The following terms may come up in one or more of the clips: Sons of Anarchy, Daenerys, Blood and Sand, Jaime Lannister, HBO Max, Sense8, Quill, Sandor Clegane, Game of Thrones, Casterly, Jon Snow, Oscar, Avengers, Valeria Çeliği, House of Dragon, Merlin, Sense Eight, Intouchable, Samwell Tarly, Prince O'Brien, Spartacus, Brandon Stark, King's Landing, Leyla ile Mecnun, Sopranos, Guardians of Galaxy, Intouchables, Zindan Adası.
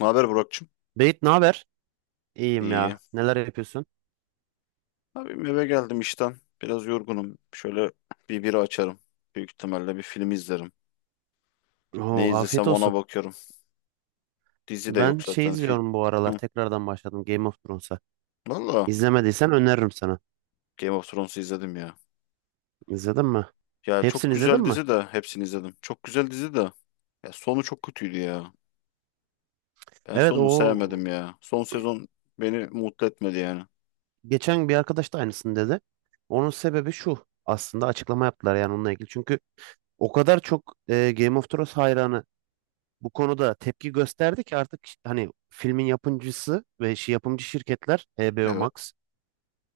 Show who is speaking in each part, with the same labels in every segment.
Speaker 1: Ne haber Burak'cığım?
Speaker 2: Beyt ne haber? İyiyim
Speaker 1: İyi.
Speaker 2: ya. Neler yapıyorsun?
Speaker 1: Abim eve geldim işten. Biraz yorgunum. Şöyle bir bira açarım. Büyük ihtimalle bir film izlerim.
Speaker 2: Oo,
Speaker 1: Ne
Speaker 2: afiyet
Speaker 1: izlesem ona
Speaker 2: olsun.
Speaker 1: bakıyorum. Dizi de
Speaker 2: Ben
Speaker 1: yok
Speaker 2: şey
Speaker 1: zaten. Fil...
Speaker 2: izliyorum bu aralar.
Speaker 1: Hı.
Speaker 2: Tekrardan başladım Game of Thrones'a.
Speaker 1: Valla
Speaker 2: İzlemediysen öneririm sana.
Speaker 1: Game of Thrones'u izledim ya.
Speaker 2: İzledin mi?
Speaker 1: Ya çok
Speaker 2: Hepsini izledin
Speaker 1: güzel
Speaker 2: mi?
Speaker 1: dizi de hepsini izledim. Çok güzel dizi de. Ya sonu çok kötüydü ya. Ben
Speaker 2: Evet,
Speaker 1: sonunu
Speaker 2: o
Speaker 1: sevmedim ya. Son sezon beni mutlu etmedi yani.
Speaker 2: geçen bir arkadaş da aynısını dedi. Onun sebebi şu. Aslında açıklama yaptılar yani onunla ilgili. Çünkü o kadar çok Game of Thrones hayranı bu konuda tepki gösterdi ki artık hani filmin yapımcısı ve yapımcı şirketler HBO
Speaker 1: Evet.
Speaker 2: Max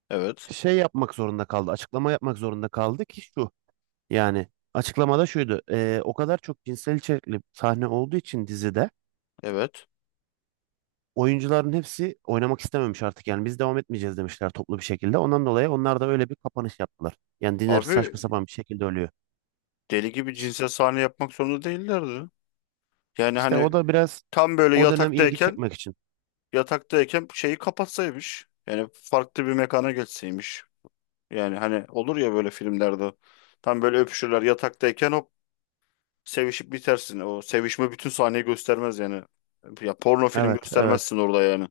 Speaker 1: Evet.
Speaker 2: şey yapmak zorunda kaldı. Açıklama yapmak zorunda kaldı ki şu. Yani açıklamada şuydu. O kadar çok cinsel içerikli sahne olduğu için dizide
Speaker 1: Evet.
Speaker 2: oyuncuların hepsi oynamak istememiş artık. Yani biz devam etmeyeceğiz demişler toplu bir şekilde. Ondan dolayı onlar da öyle bir kapanış yaptılar. Yani Daenerys
Speaker 1: Abi
Speaker 2: saçma sapan bir şekilde ölüyor.
Speaker 1: deli gibi cinsel sahne yapmak zorunda değillerdi. Yani
Speaker 2: İşte
Speaker 1: hani
Speaker 2: o da biraz
Speaker 1: tam böyle
Speaker 2: o dönem ilgi
Speaker 1: yataktayken
Speaker 2: çekmek için.
Speaker 1: şeyi kapatsaymış. Yani farklı bir mekana geçseymiş. Yani hani olur ya böyle filmlerde. Tam böyle öpüşürler yataktayken hop sevişip bitersin. O sevişme bütün sahneyi göstermez yani. Ya porno film
Speaker 2: Evet, evet.
Speaker 1: göstermezsin orada yani.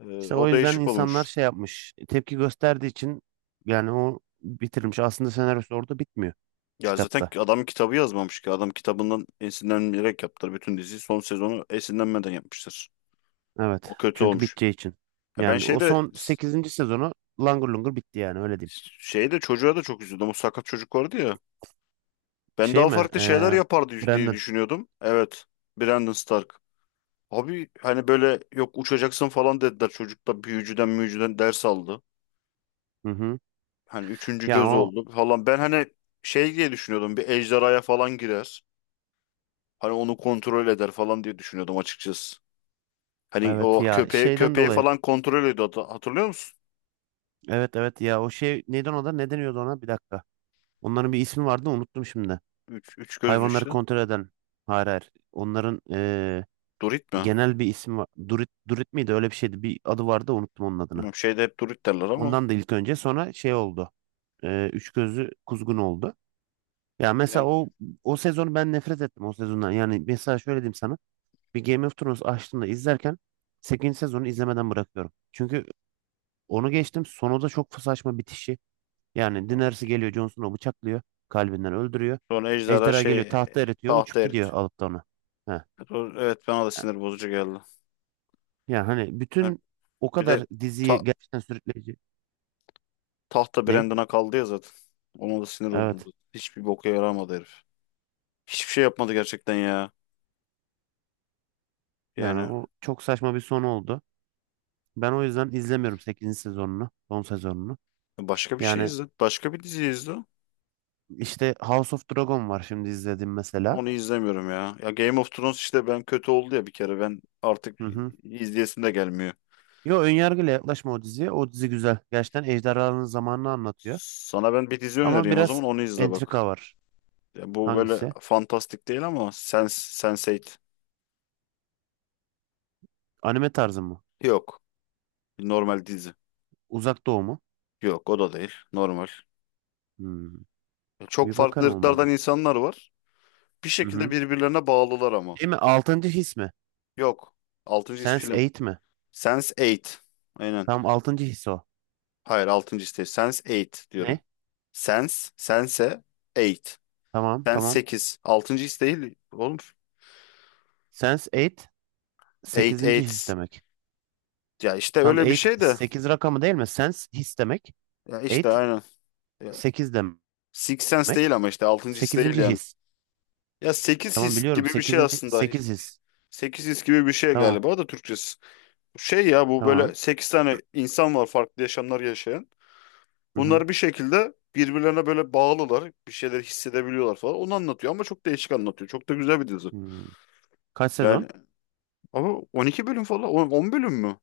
Speaker 2: İşte o
Speaker 1: O
Speaker 2: yüzden
Speaker 1: değişik
Speaker 2: insanlar
Speaker 1: olmuş.
Speaker 2: şey yapmış. Tepki gösterdiği için yani o bitirilmiş. Aslında senaryosu orada bitmiyor
Speaker 1: Ya zaten
Speaker 2: kitapta.
Speaker 1: adam kitabı yazmamış ki. Adam kitabından esinlenerek yaptılar bütün diziyi. Son sezonu esinlenmeden yapmışlar. O
Speaker 2: Evet.
Speaker 1: kötü
Speaker 2: Çünkü
Speaker 1: olmuş.
Speaker 2: biteceği için.
Speaker 1: Ya ben
Speaker 2: Yani o
Speaker 1: şeyde
Speaker 2: son sekizinci sezonu langır lungur bitti yani öyle diyeyim.
Speaker 1: çocuğa da çok üzüldüm. O sakat çocuk vardı ya. Ben
Speaker 2: Şey
Speaker 1: daha
Speaker 2: mi?
Speaker 1: farklı şeyler yapar diye
Speaker 2: Brandon.
Speaker 1: düşünüyordum. Evet. Brandon Stark. Abi hani böyle yok uçacaksın falan dediler. Çocuk da büyücüden müyücüden ders aldı.
Speaker 2: Hı hı.
Speaker 1: Hani üçüncü
Speaker 2: Ya
Speaker 1: göz
Speaker 2: o
Speaker 1: oldu falan. Ben hani şey diye düşünüyordum. Bir ejderhaya falan girer. Hani onu kontrol eder falan diye düşünüyordum açıkçası. Hani
Speaker 2: evet
Speaker 1: o
Speaker 2: ya
Speaker 1: köpeği
Speaker 2: şeyden
Speaker 1: köpeği
Speaker 2: dolayı.
Speaker 1: falan kontrol ediyordu. Hatırlıyor musun?
Speaker 2: Evet, evet, ya o şey neydi ona da ne deniyordu ona? Bir dakika. Onların bir ismi vardı unuttum şimdi.
Speaker 1: Üç gözlü
Speaker 2: Hayvanları
Speaker 1: işte.
Speaker 2: kontrol eden. Hayır, hayır. Onların
Speaker 1: Durit mi?
Speaker 2: genel bir ismi var. Durit, Durit miydi? Öyle bir şeydi. Bir adı vardı unuttum onun adını.
Speaker 1: Bilmiyorum, şeyde hep Durit derler ama.
Speaker 2: Ondan da ilk önce sonra şey oldu. Üç gözlü kuzgun oldu. Ya mesela
Speaker 1: Yani,
Speaker 2: o sezonu ben nefret ettim o sezondan. Yani mesela şöyle diyeyim sana. Bir Game of Thrones açtığımda izlerken sekizinci sezonu izlemeden bırakıyorum. Çünkü onu geçtim sonu da çok saçma bitişi. Yani Daenerys geliyor Jon Snow'u bıçaklıyor. Kalbinden öldürüyor.
Speaker 1: sonra ejderha
Speaker 2: Ejderha geliyor
Speaker 1: şey
Speaker 2: tahta eritiyor
Speaker 1: tahta
Speaker 2: uçup
Speaker 1: erit.
Speaker 2: gidiyor alıp da onu. Heh.
Speaker 1: Evet bana da sinir bozucu geldi.
Speaker 2: Yani hani
Speaker 1: Ha,
Speaker 2: bütün o
Speaker 1: bir de
Speaker 2: kadar diziyi
Speaker 1: ta-
Speaker 2: gerçekten sürükleyici.
Speaker 1: tahta
Speaker 2: Ne?
Speaker 1: Brandon'a kaldı ya zaten. Ona da sinir oldum
Speaker 2: Evet.
Speaker 1: zaten. Hiçbir boka yaramadı herif. Hiçbir şey yapmadı gerçekten ya.
Speaker 2: Yani
Speaker 1: Yani
Speaker 2: o çok saçma bir sonu oldu. Ben o yüzden izlemiyorum sekizinci sezonunu, son sezonunu.
Speaker 1: başka bir şey
Speaker 2: Yani
Speaker 1: izle. Başka bir dizi izle.
Speaker 2: işte House of Dragon var şimdi izlediğim mesela.
Speaker 1: Onu izlemiyorum ya. Ya Game of Thrones işte ben kötü oldu ya bir kere. Ben artık
Speaker 2: Hı hı.
Speaker 1: izleyesim de gelmiyor.
Speaker 2: Yo, önyargıyla yaklaşma o diziye. O dizi güzel. Gerçekten ejderhaların zamanını anlatıyor.
Speaker 1: Sana ben bir dizi
Speaker 2: Ama
Speaker 1: önereyim o
Speaker 2: biraz
Speaker 1: zaman onu izle bak.
Speaker 2: entrika var.
Speaker 1: Ya bu böyle
Speaker 2: Hangisi?
Speaker 1: fantastik değil ama Sense8.
Speaker 2: Anime tarzı mı?
Speaker 1: Yok. Normal dizi.
Speaker 2: Uzak Doğu mu?
Speaker 1: Yok o da değil. Normal.
Speaker 2: Hmm.
Speaker 1: Çok
Speaker 2: Bir
Speaker 1: farklı
Speaker 2: bakarım
Speaker 1: ırklardan
Speaker 2: olmadı.
Speaker 1: insanlar var. Bir
Speaker 2: Hı
Speaker 1: şekilde
Speaker 2: hı.
Speaker 1: birbirlerine bağlılar ama.
Speaker 2: Değil mi? Altıncı his mi?
Speaker 1: Yok. Altıncı his
Speaker 2: Sense
Speaker 1: film.
Speaker 2: Eight mi?
Speaker 1: Sense eight. Aynen.
Speaker 2: Tam altıncı his o.
Speaker 1: Hayır altıncı his değil. Sense eight diyorum.
Speaker 2: Ne?
Speaker 1: Sense eight.
Speaker 2: Tamam,
Speaker 1: Sense
Speaker 2: tamam.
Speaker 1: sekiz. Altıncı his değil oğlum.
Speaker 2: Sense Eight
Speaker 1: eight
Speaker 2: sekizinci his
Speaker 1: eight
Speaker 2: demek.
Speaker 1: Ya işte
Speaker 2: Tam
Speaker 1: öyle bir
Speaker 2: Eight
Speaker 1: şey de.
Speaker 2: 8 rakamı değil mi? Sense his demek.
Speaker 1: Ya işte
Speaker 2: 8
Speaker 1: aynen. Ya,
Speaker 2: 8
Speaker 1: Six Sense
Speaker 2: demek.
Speaker 1: değil ama işte altıncı his değil
Speaker 2: Sekizinci
Speaker 1: yani.
Speaker 2: his.
Speaker 1: Ya 8
Speaker 2: Tamam
Speaker 1: his
Speaker 2: biliyorum.
Speaker 1: gibi bir şey
Speaker 2: Sekizinci
Speaker 1: aslında.
Speaker 2: 8 his.
Speaker 1: Sekiz his gibi bir şey
Speaker 2: Tamam,
Speaker 1: galiba da Türkçesi. Şey ya bu böyle
Speaker 2: tamam.
Speaker 1: 8 tane insan var farklı yaşamlar yaşayan.
Speaker 2: Hı hı.
Speaker 1: Bunlar bir şekilde birbirlerine böyle bağlılar. Bir şeyler hissedebiliyorlar falan. Onu anlatıyor ama çok değişik anlatıyor. Çok da güzel bir dizi.
Speaker 2: Hmm. Kaç
Speaker 1: Yani
Speaker 2: sezon?
Speaker 1: ama 12 bölüm falan. 10 bölüm mü?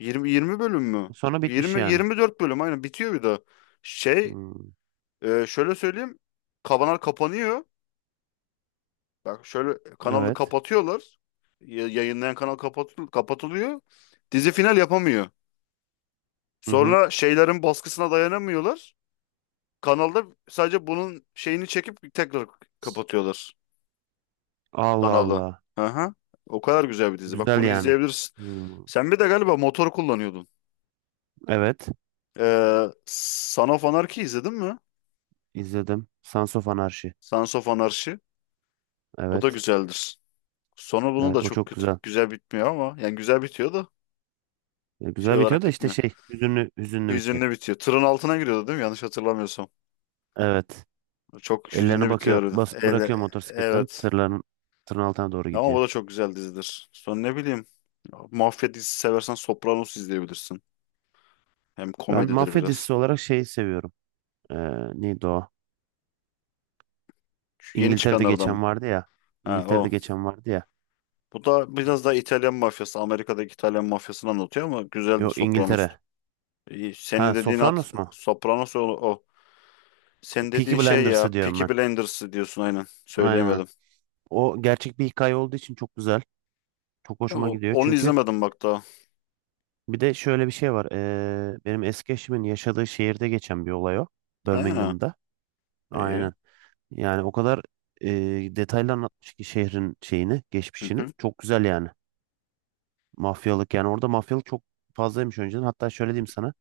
Speaker 1: 20 bölüm mü?
Speaker 2: Sonra bitmiş
Speaker 1: 20
Speaker 2: yani.
Speaker 1: 24 bölüm aynen bitiyor bir daha. Şey
Speaker 2: Hmm.
Speaker 1: şöyle söyleyeyim. Kanal kapanıyor. Bak şöyle kanalı
Speaker 2: Evet.
Speaker 1: kapatıyorlar. Yayınlayan kanal kapatılıyor. Dizi final yapamıyor.
Speaker 2: Hı hı.
Speaker 1: Sonra şeylerin baskısına dayanamıyorlar. Kanalda sadece bunun şeyini çekip tekrar kapatıyorlar.
Speaker 2: Allah
Speaker 1: Kanalı.
Speaker 2: Allah.
Speaker 1: Hı hı. O kadar güzel bir dizi. Bak
Speaker 2: Güzel
Speaker 1: bunu
Speaker 2: yani.
Speaker 1: izleyebilirsin.
Speaker 2: Hmm.
Speaker 1: Sen bir de galiba motor kullanıyordun.
Speaker 2: Evet.
Speaker 1: Son of Anarchy izledin mi?
Speaker 2: İzledim. Sons of Anarchy.
Speaker 1: Sons of Anarchy. O da
Speaker 2: Evet.
Speaker 1: güzeldir. Sonu bunun da
Speaker 2: Evet, o
Speaker 1: çok
Speaker 2: çok
Speaker 1: kötü,
Speaker 2: güzel.
Speaker 1: güzel bitmiyor ama. Yani güzel bitiyor da şey
Speaker 2: Güzel bitiyor
Speaker 1: olarak
Speaker 2: da işte
Speaker 1: bitmiyor.
Speaker 2: şey hüzünlü hüzünlü bitiyor.
Speaker 1: Hüzünlü bitiyor. Tırın altına giriyordu değil mi? Yanlış hatırlamıyorsam.
Speaker 2: Evet.
Speaker 1: Çok
Speaker 2: Ellerini
Speaker 1: hüzünlü
Speaker 2: bakıyor
Speaker 1: bitiyor
Speaker 2: bas,
Speaker 1: harbiden.
Speaker 2: bırakıyor motosikletten
Speaker 1: Evet.
Speaker 2: tırın altına doğru
Speaker 1: Ama
Speaker 2: gidiyor.
Speaker 1: bu da çok güzel dizidir. Sonra ne bileyim. Mafya dizisi seversen Sopranos izleyebilirsin. Hem
Speaker 2: Ben
Speaker 1: komedidir
Speaker 2: mafya dizisi
Speaker 1: biraz.
Speaker 2: olarak şeyi seviyorum. Ee, Neydi o?
Speaker 1: Şu yeni
Speaker 2: İngiltere'de
Speaker 1: çıkanlardan mı?
Speaker 2: geçen vardı ya.
Speaker 1: Ha
Speaker 2: İngiltere'de
Speaker 1: o.
Speaker 2: geçen vardı ya.
Speaker 1: Bu da biraz daha İtalyan mafyası, Amerika'daki İtalyan mafyasını anlatıyor ama güzeldir
Speaker 2: Yok,
Speaker 1: Sopranos.
Speaker 2: İngiltere.
Speaker 1: İyi, senin
Speaker 2: Ha,
Speaker 1: dediğin at,
Speaker 2: Sopranos mu?
Speaker 1: Sopranos o, o. Senin
Speaker 2: Peaky
Speaker 1: dediğin şey ya,
Speaker 2: Blinders'ı diyorum
Speaker 1: Peaky
Speaker 2: ben.
Speaker 1: Blinders diyorsun aynen.
Speaker 2: Aynen.
Speaker 1: Söyleyemedim.
Speaker 2: O gerçek bir hikaye olduğu için çok güzel. Çok
Speaker 1: Ya
Speaker 2: hoşuma gidiyor.
Speaker 1: onu
Speaker 2: Çünkü
Speaker 1: izlemedim bak daha.
Speaker 2: bir de şöyle bir şey var. Benim eski eşimin yaşadığı şehirde geçen bir olay o.
Speaker 1: He,
Speaker 2: Birmingham'da.
Speaker 1: iyi.
Speaker 2: Aynen. Yani o kadar e, detaylı anlatmış ki şehrin şeyini,
Speaker 1: Hı
Speaker 2: geçmişini.
Speaker 1: hı,
Speaker 2: Çok güzel yani. Mafyalık yani orada mafyalık çok fazlaymış önceden. Hatta şöyle diyeyim sana.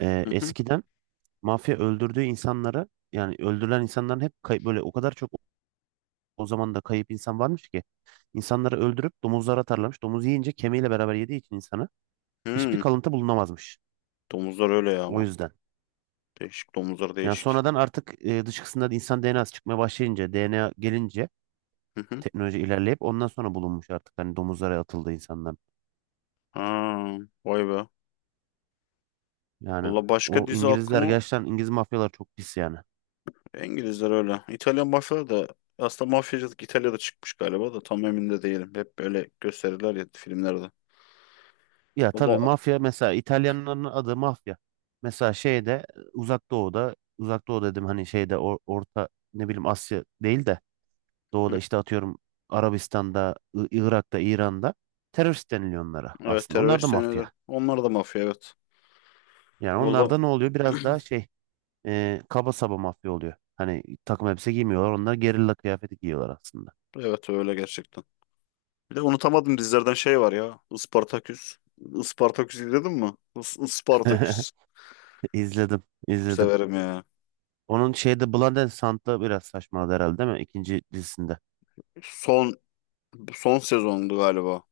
Speaker 1: hı hı.
Speaker 2: Eskiden mafya öldürdüğü insanları yani öldürülen insanların hep böyle o kadar çok o zaman da kayıp insan varmış ki insanları öldürüp domuzlara atarlarmış. Domuz yiyince kemiğiyle beraber yediği için insanı hiçbir
Speaker 1: Hı.
Speaker 2: kalıntı bulunamazmış.
Speaker 1: Domuzlar öyle ya
Speaker 2: O
Speaker 1: ama.
Speaker 2: yüzden.
Speaker 1: Değişik domuzlar
Speaker 2: Yani
Speaker 1: değişik.
Speaker 2: sonradan artık dışkısında insan DNA'sı çıkmaya başlayınca, DNA gelince
Speaker 1: Hı hı.
Speaker 2: teknoloji ilerleyip ondan sonra bulunmuş artık hani domuzlara atıldı insanlar.
Speaker 1: Ha, vay be.
Speaker 2: Yani
Speaker 1: Valla başka
Speaker 2: o
Speaker 1: dizi
Speaker 2: İngilizler
Speaker 1: aklıma
Speaker 2: gerçekten İngiliz mafyalar çok pis yani.
Speaker 1: İngilizler öyle. İtalyan mafyaları da aslında mafyacılık İtalya'da çıkmış galiba da tam emin de değilim. Hep böyle gösterirler ya filmlerde.
Speaker 2: Ya tabii
Speaker 1: Valla
Speaker 2: mafya mesela İtalyanların adı mafya. Mesela şeyde Uzak Doğu'da Uzak Doğu dedim hani şeyde orta ne bileyim Asya değil de Doğu'da
Speaker 1: hı,
Speaker 2: işte atıyorum Arabistan'da, Irak'ta, İran'da terörist deniliyor onlara
Speaker 1: evet
Speaker 2: aslında. Onlar da
Speaker 1: terörist deniyorlar.
Speaker 2: mafya.
Speaker 1: Onlar da mafya evet.
Speaker 2: Yani
Speaker 1: Valla
Speaker 2: onlarda ne oluyor? Biraz daha şey kaba saba mafya oluyor. Hani takım elbise giymiyorlar. Onlar gerilla kıyafeti giyiyorlar aslında.
Speaker 1: evet öyle gerçekten. Bir de unutamadım dizilerden şey var ya. Ispartaküs. Ispartaküs izledin mi? Ispartaküs.
Speaker 2: İzledim,
Speaker 1: Çok
Speaker 2: izledim.
Speaker 1: severim ya.
Speaker 2: Onun şeyde Blood and Sand'da biraz saçmaladı herhalde değil mi? İkinci dizisinde.
Speaker 1: Son son sezondu galiba.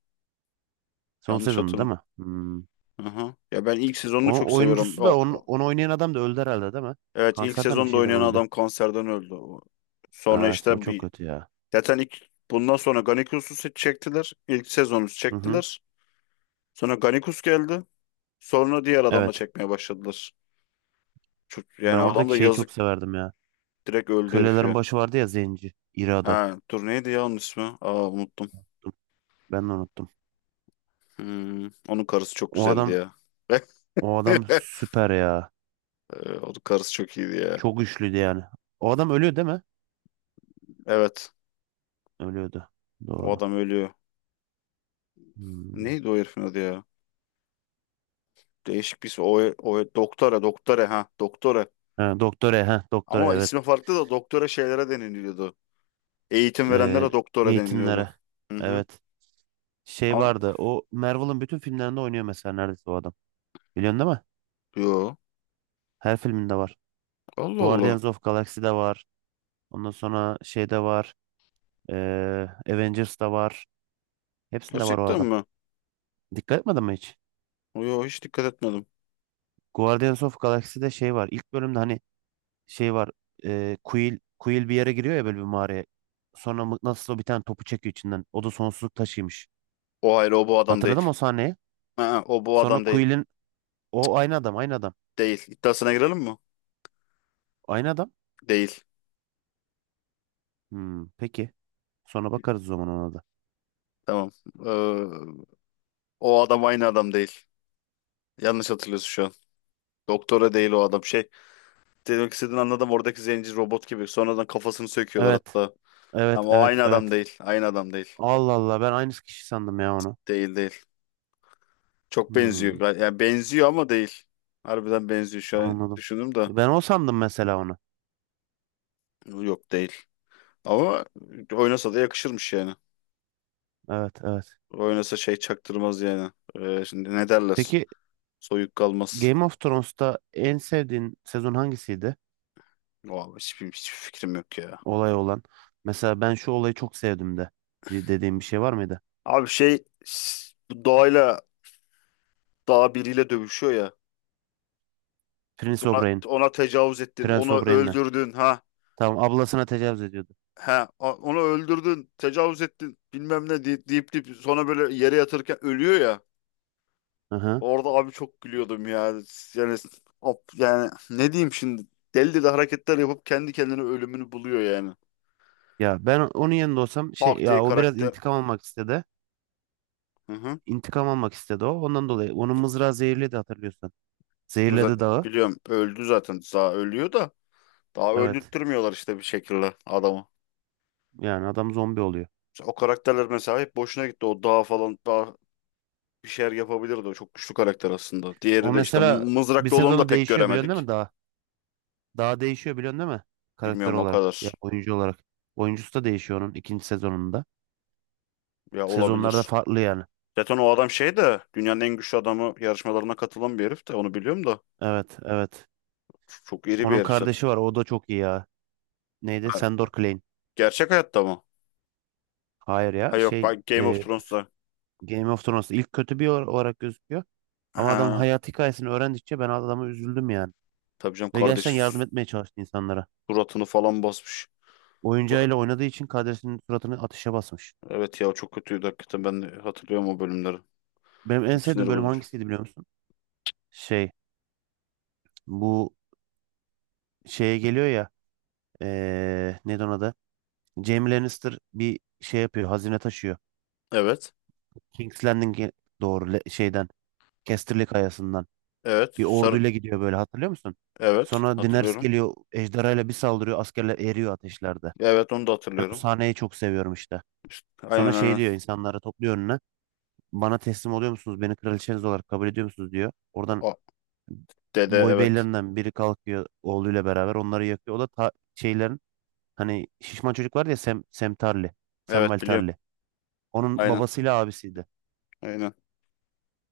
Speaker 2: Son
Speaker 1: Yanlış
Speaker 2: sezonda değil
Speaker 1: hatırlam.
Speaker 2: mi? Hmm.
Speaker 1: Aha. Ya ben ilk sezonunu çok
Speaker 2: O
Speaker 1: seviyorum.
Speaker 2: oyuncusu da onu, onu oynayan adam da öldü herhalde değil mi?
Speaker 1: Evet ilk
Speaker 2: Kanserden bir
Speaker 1: sezonda
Speaker 2: şeyden
Speaker 1: oynayan
Speaker 2: öldü.
Speaker 1: adam kanserden öldü. Sonra
Speaker 2: Evet, o
Speaker 1: işte
Speaker 2: çok
Speaker 1: bir
Speaker 2: kötü ya.
Speaker 1: zaten ilk bundan sonra Ganikusus'u çektiler. İlk sezonu
Speaker 2: Hı hı.
Speaker 1: çektiler. Sonra Ganikus geldi. Sonra diğer adamla
Speaker 2: Evet.
Speaker 1: çekmeye başladılar. Çok,
Speaker 2: Ben
Speaker 1: yani adam
Speaker 2: oradaki
Speaker 1: da
Speaker 2: şeyi çok
Speaker 1: yazık
Speaker 2: severdim ya.
Speaker 1: direkt öldü herif
Speaker 2: Kölelerin
Speaker 1: ya.
Speaker 2: başı vardı ya zenci. İri adam.
Speaker 1: Ha, dur neydi ya onun ismi? Aa unuttum.
Speaker 2: Ben de unuttum.
Speaker 1: Hmm, onun karısı çok
Speaker 2: O
Speaker 1: güzeldi
Speaker 2: adam
Speaker 1: ya.
Speaker 2: o adam süper ya.
Speaker 1: Onun karısı çok iyiydi ya.
Speaker 2: Çok güçlüydü yani. O adam ölüyor değil mi?
Speaker 1: Evet.
Speaker 2: Ölüyordu.
Speaker 1: O
Speaker 2: Doğru.
Speaker 1: adam ölüyor.
Speaker 2: Hmm.
Speaker 1: Neydi o herifin adı ya? Değişik bir isim. O, o doktora ha doktora.
Speaker 2: Ha, doktora, ha, doktora,
Speaker 1: Ama
Speaker 2: evet.
Speaker 1: ismi farklı da doktora şeylere deniliyordu. Eğitim
Speaker 2: Ee,
Speaker 1: verenlere doktora deniliyordu.
Speaker 2: Eğitimlere.
Speaker 1: Hı hı.
Speaker 2: Evet. Şey
Speaker 1: Ama
Speaker 2: vardı. O Marvel'ın bütün filmlerinde oynuyor mesela neredeyse o adam. Biliyorsun değil mi?
Speaker 1: yo.
Speaker 2: Her filminde var.
Speaker 1: Allah Allah.
Speaker 2: Guardians of Galaxy'de var. Ondan sonra şeyde var. Avengers'da var. Hepsinde var o
Speaker 1: Gerçekten
Speaker 2: adam.
Speaker 1: mi?
Speaker 2: Dikkat etmedin mi hiç?
Speaker 1: Yo hiç dikkat etmedim.
Speaker 2: Guardians of Galaxy'de şey var. İlk bölümde hani şey var. E, Quill bir yere giriyor ya böyle bir mağaraya. Sonra mıknatısla bir tane topu çekiyor içinden. O da sonsuzluk taşıymış.
Speaker 1: O hayır o bu adam değil.
Speaker 2: Hatırladın mı o sahneyi?
Speaker 1: Ha, o bu
Speaker 2: Sonra
Speaker 1: adam değil.
Speaker 2: Quill'in o aynı adam.
Speaker 1: Değil. İddiasına girelim mi?
Speaker 2: Aynı adam.
Speaker 1: Değil.
Speaker 2: Hmm, peki. Sonra bakarız o zaman ona da.
Speaker 1: Tamam. Ee, O adam aynı adam değil. Yanlış hatırlıyorsun şu an. Doktora değil o adam. Şey, demek istediğini anladım. Oradaki zenci robot gibi. Sonradan kafasını söküyorlar
Speaker 2: Evet.
Speaker 1: hatta.
Speaker 2: Evet,
Speaker 1: Ama o
Speaker 2: evet,
Speaker 1: aynı adam
Speaker 2: evet.
Speaker 1: değil. Aynı adam değil.
Speaker 2: Allah Allah, ben aynı kişi sandım ya onu.
Speaker 1: Değil değil. Çok
Speaker 2: Hmm,
Speaker 1: benziyor. Yani benziyor ama değil. Harbiden benziyor. Şu an
Speaker 2: anladım.
Speaker 1: düşündüm de.
Speaker 2: Ben o sandım mesela onu.
Speaker 1: Yok değil. Ama oynasa da yakışırmış yani.
Speaker 2: Evet, evet.
Speaker 1: Oynasa şey çaktırmaz yani. Şimdi ne derler?
Speaker 2: Peki
Speaker 1: Soyuk kalmaz.
Speaker 2: Game of Thrones'ta en sevdiğin sezon hangisiydi?
Speaker 1: Vallahi hiçbir fikrim yok ya.
Speaker 2: Olay olan. Mesela ben şu olayı çok sevdim de dediğim bir şey var mıydı?
Speaker 1: Abi şey bu doğayla dağ biriyle dövüşüyor ya.
Speaker 2: Prince
Speaker 1: Ona,
Speaker 2: O'Brien.
Speaker 1: ona tecavüz ettin,
Speaker 2: Prince
Speaker 1: onu
Speaker 2: O'Brien'le.
Speaker 1: öldürdün ha.
Speaker 2: Tamam, ablasına tecavüz ediyordu.
Speaker 1: Ha, onu öldürdün, tecavüz ettin, bilmem ne deyip deyip sonra böyle yere yatırırken ölüyor ya.
Speaker 2: Hı hı.
Speaker 1: Orada abi çok gülüyordum ya. Yani, hop, yani ne diyeyim şimdi? Deli deli hareketler yapıp kendi kendine ölümünü buluyor yani.
Speaker 2: Ya ben onun yanında olsam şey
Speaker 1: Tak diye
Speaker 2: ya o biraz
Speaker 1: karakter.
Speaker 2: intikam almak istedi.
Speaker 1: Hı hı.
Speaker 2: İntikam almak istedi o. Ondan dolayı onun mızrağı zehirledi hatırlıyorsan. Zehirledi
Speaker 1: Zaten
Speaker 2: dağı.
Speaker 1: biliyorum öldü zaten. Daha ölüyor da daha
Speaker 2: Evet.
Speaker 1: öldürtmüyorlar işte bir şekilde adamı.
Speaker 2: Yani adam zombi oluyor.
Speaker 1: O karakterler mesela hep boşuna gitti. O dağ falan daha bir şeyler yapabilirdi. O çok güçlü karakter aslında.
Speaker 2: O
Speaker 1: Diğeri de işte
Speaker 2: mesela bir
Speaker 1: mızraklı olanı da
Speaker 2: sezonda
Speaker 1: pek
Speaker 2: değişiyor biliyorsun değil
Speaker 1: göremedik.
Speaker 2: mi daha? Daha değişiyor biliyorsun değil mi? Karakter
Speaker 1: Bilmiyorum o
Speaker 2: olarak. Ya
Speaker 1: kadar.
Speaker 2: oyuncu olarak. Oyuncusu da değişiyor onun ikinci sezonunda.
Speaker 1: Ya
Speaker 2: Sezonlarda
Speaker 1: olabilir.
Speaker 2: farklı yani.
Speaker 1: Zaten o adam şey de dünyanın en güçlü adamı yarışmalarına katılan bir herif de onu biliyorum da.
Speaker 2: Evet, evet.
Speaker 1: Çok iri bir
Speaker 2: Onun
Speaker 1: herif zaten.
Speaker 2: kardeşi var. O da çok iyi ya. Neydi?
Speaker 1: Ha,
Speaker 2: Sandor Clegane.
Speaker 1: gerçek hayatta mı?
Speaker 2: Hayır
Speaker 1: Ha
Speaker 2: ya.
Speaker 1: yok
Speaker 2: Şey
Speaker 1: bak Game of Thrones'ta.
Speaker 2: Game of Thrones ilk kötü bir olarak gözüküyor. Ama adamın
Speaker 1: Ha,
Speaker 2: hayat hikayesini öğrendikçe ben adama üzüldüm yani.
Speaker 1: tabii canım
Speaker 2: Ve gerçekten
Speaker 1: kardeşi
Speaker 2: yardım etmeye çalıştı insanlara.
Speaker 1: suratını falan basmış. O-
Speaker 2: Oyuncağıyla oynadığı için kadresinin suratını ateşe basmış.
Speaker 1: Evet ya çok kötüydü hakikaten ben hatırlıyorum o bölümleri.
Speaker 2: Benim en
Speaker 1: Çok sinir
Speaker 2: sevdiğim bölüm
Speaker 1: bozucu.
Speaker 2: hangisiydi biliyor musun? Şey, bu şeye geliyor ya neydi ona da? Jaime Lannister bir şey yapıyor. Hazine taşıyor.
Speaker 1: Evet.
Speaker 2: King's Landing'e doğru şeyden Casterly kayasından.
Speaker 1: Evet.
Speaker 2: Bir
Speaker 1: Sarı,
Speaker 2: orduyla gidiyor böyle hatırlıyor musun?
Speaker 1: evet,
Speaker 2: Sonra Daenerys
Speaker 1: hatırlıyorum.
Speaker 2: geliyor ejderhayla bir saldırıyor askerler eriyor ateşlerde.
Speaker 1: Evet, onu da
Speaker 2: Ben o
Speaker 1: hatırlıyorum.
Speaker 2: sahneyi çok seviyorum işte. Sonra
Speaker 1: Aynen
Speaker 2: şey
Speaker 1: aynen.
Speaker 2: diyor insanları topluyor önüne. Bana teslim oluyor musunuz? Beni kraliçeniz olarak kabul ediyor musunuz diyor. Oradan
Speaker 1: O dede
Speaker 2: boy
Speaker 1: evet.
Speaker 2: beylerinden biri kalkıyor oğluyla beraber onları yakıyor. O da şeylerin hani şişman çocuk var ya Sem Tarly. Samwell
Speaker 1: Evet biliyorum.
Speaker 2: Tarly. Onun
Speaker 1: Aynen.
Speaker 2: babasıyla abisiydi.
Speaker 1: Aynen.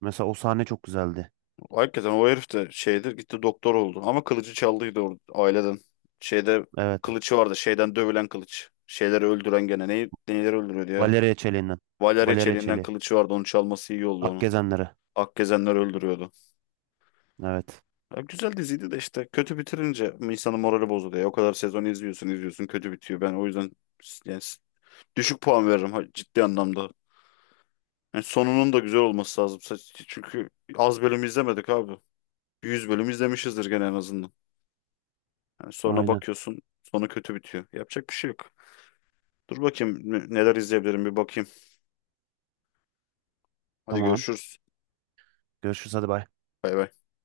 Speaker 2: Mesela o sahne çok güzeldi.
Speaker 1: Hakikaten o herif de şeydir gitti doktor oldu. Ama kılıcı çaldıydı aileden. Şeyde
Speaker 2: Evet.
Speaker 1: kılıcı vardı. Şeyden dövülen kılıç. Şeyleri öldüren gene. Neyleri öldürüyordu ya?
Speaker 2: Valeria Çeliği'nden.
Speaker 1: Valarya
Speaker 2: Valeria
Speaker 1: çeliğinden
Speaker 2: Çeliği.
Speaker 1: kılıcı vardı. Onu çalması iyi oldu onu.
Speaker 2: Akgezenleri.
Speaker 1: Akgezenler öldürüyordu.
Speaker 2: Evet.
Speaker 1: Ya güzel diziydi de işte kötü bitirince insanın morali bozuluyor ya. O kadar sezon izliyorsun izliyorsun kötü bitiyor. Ben o yüzden yani düşük puan veririm ciddi anlamda. Yani sonunun da güzel olması lazım. Çünkü az bölüm izlemedik abi. 100 bölüm izlemişizdir gene en azından. Yani sonra
Speaker 2: Aynen.
Speaker 1: bakıyorsun sonu kötü bitiyor. Yapacak bir şey yok. Dur bakayım neler izleyebilirim bir bakayım. Hadi
Speaker 2: Tamam.
Speaker 1: görüşürüz.
Speaker 2: Görüşürüz hadi bay.
Speaker 1: Bay bay.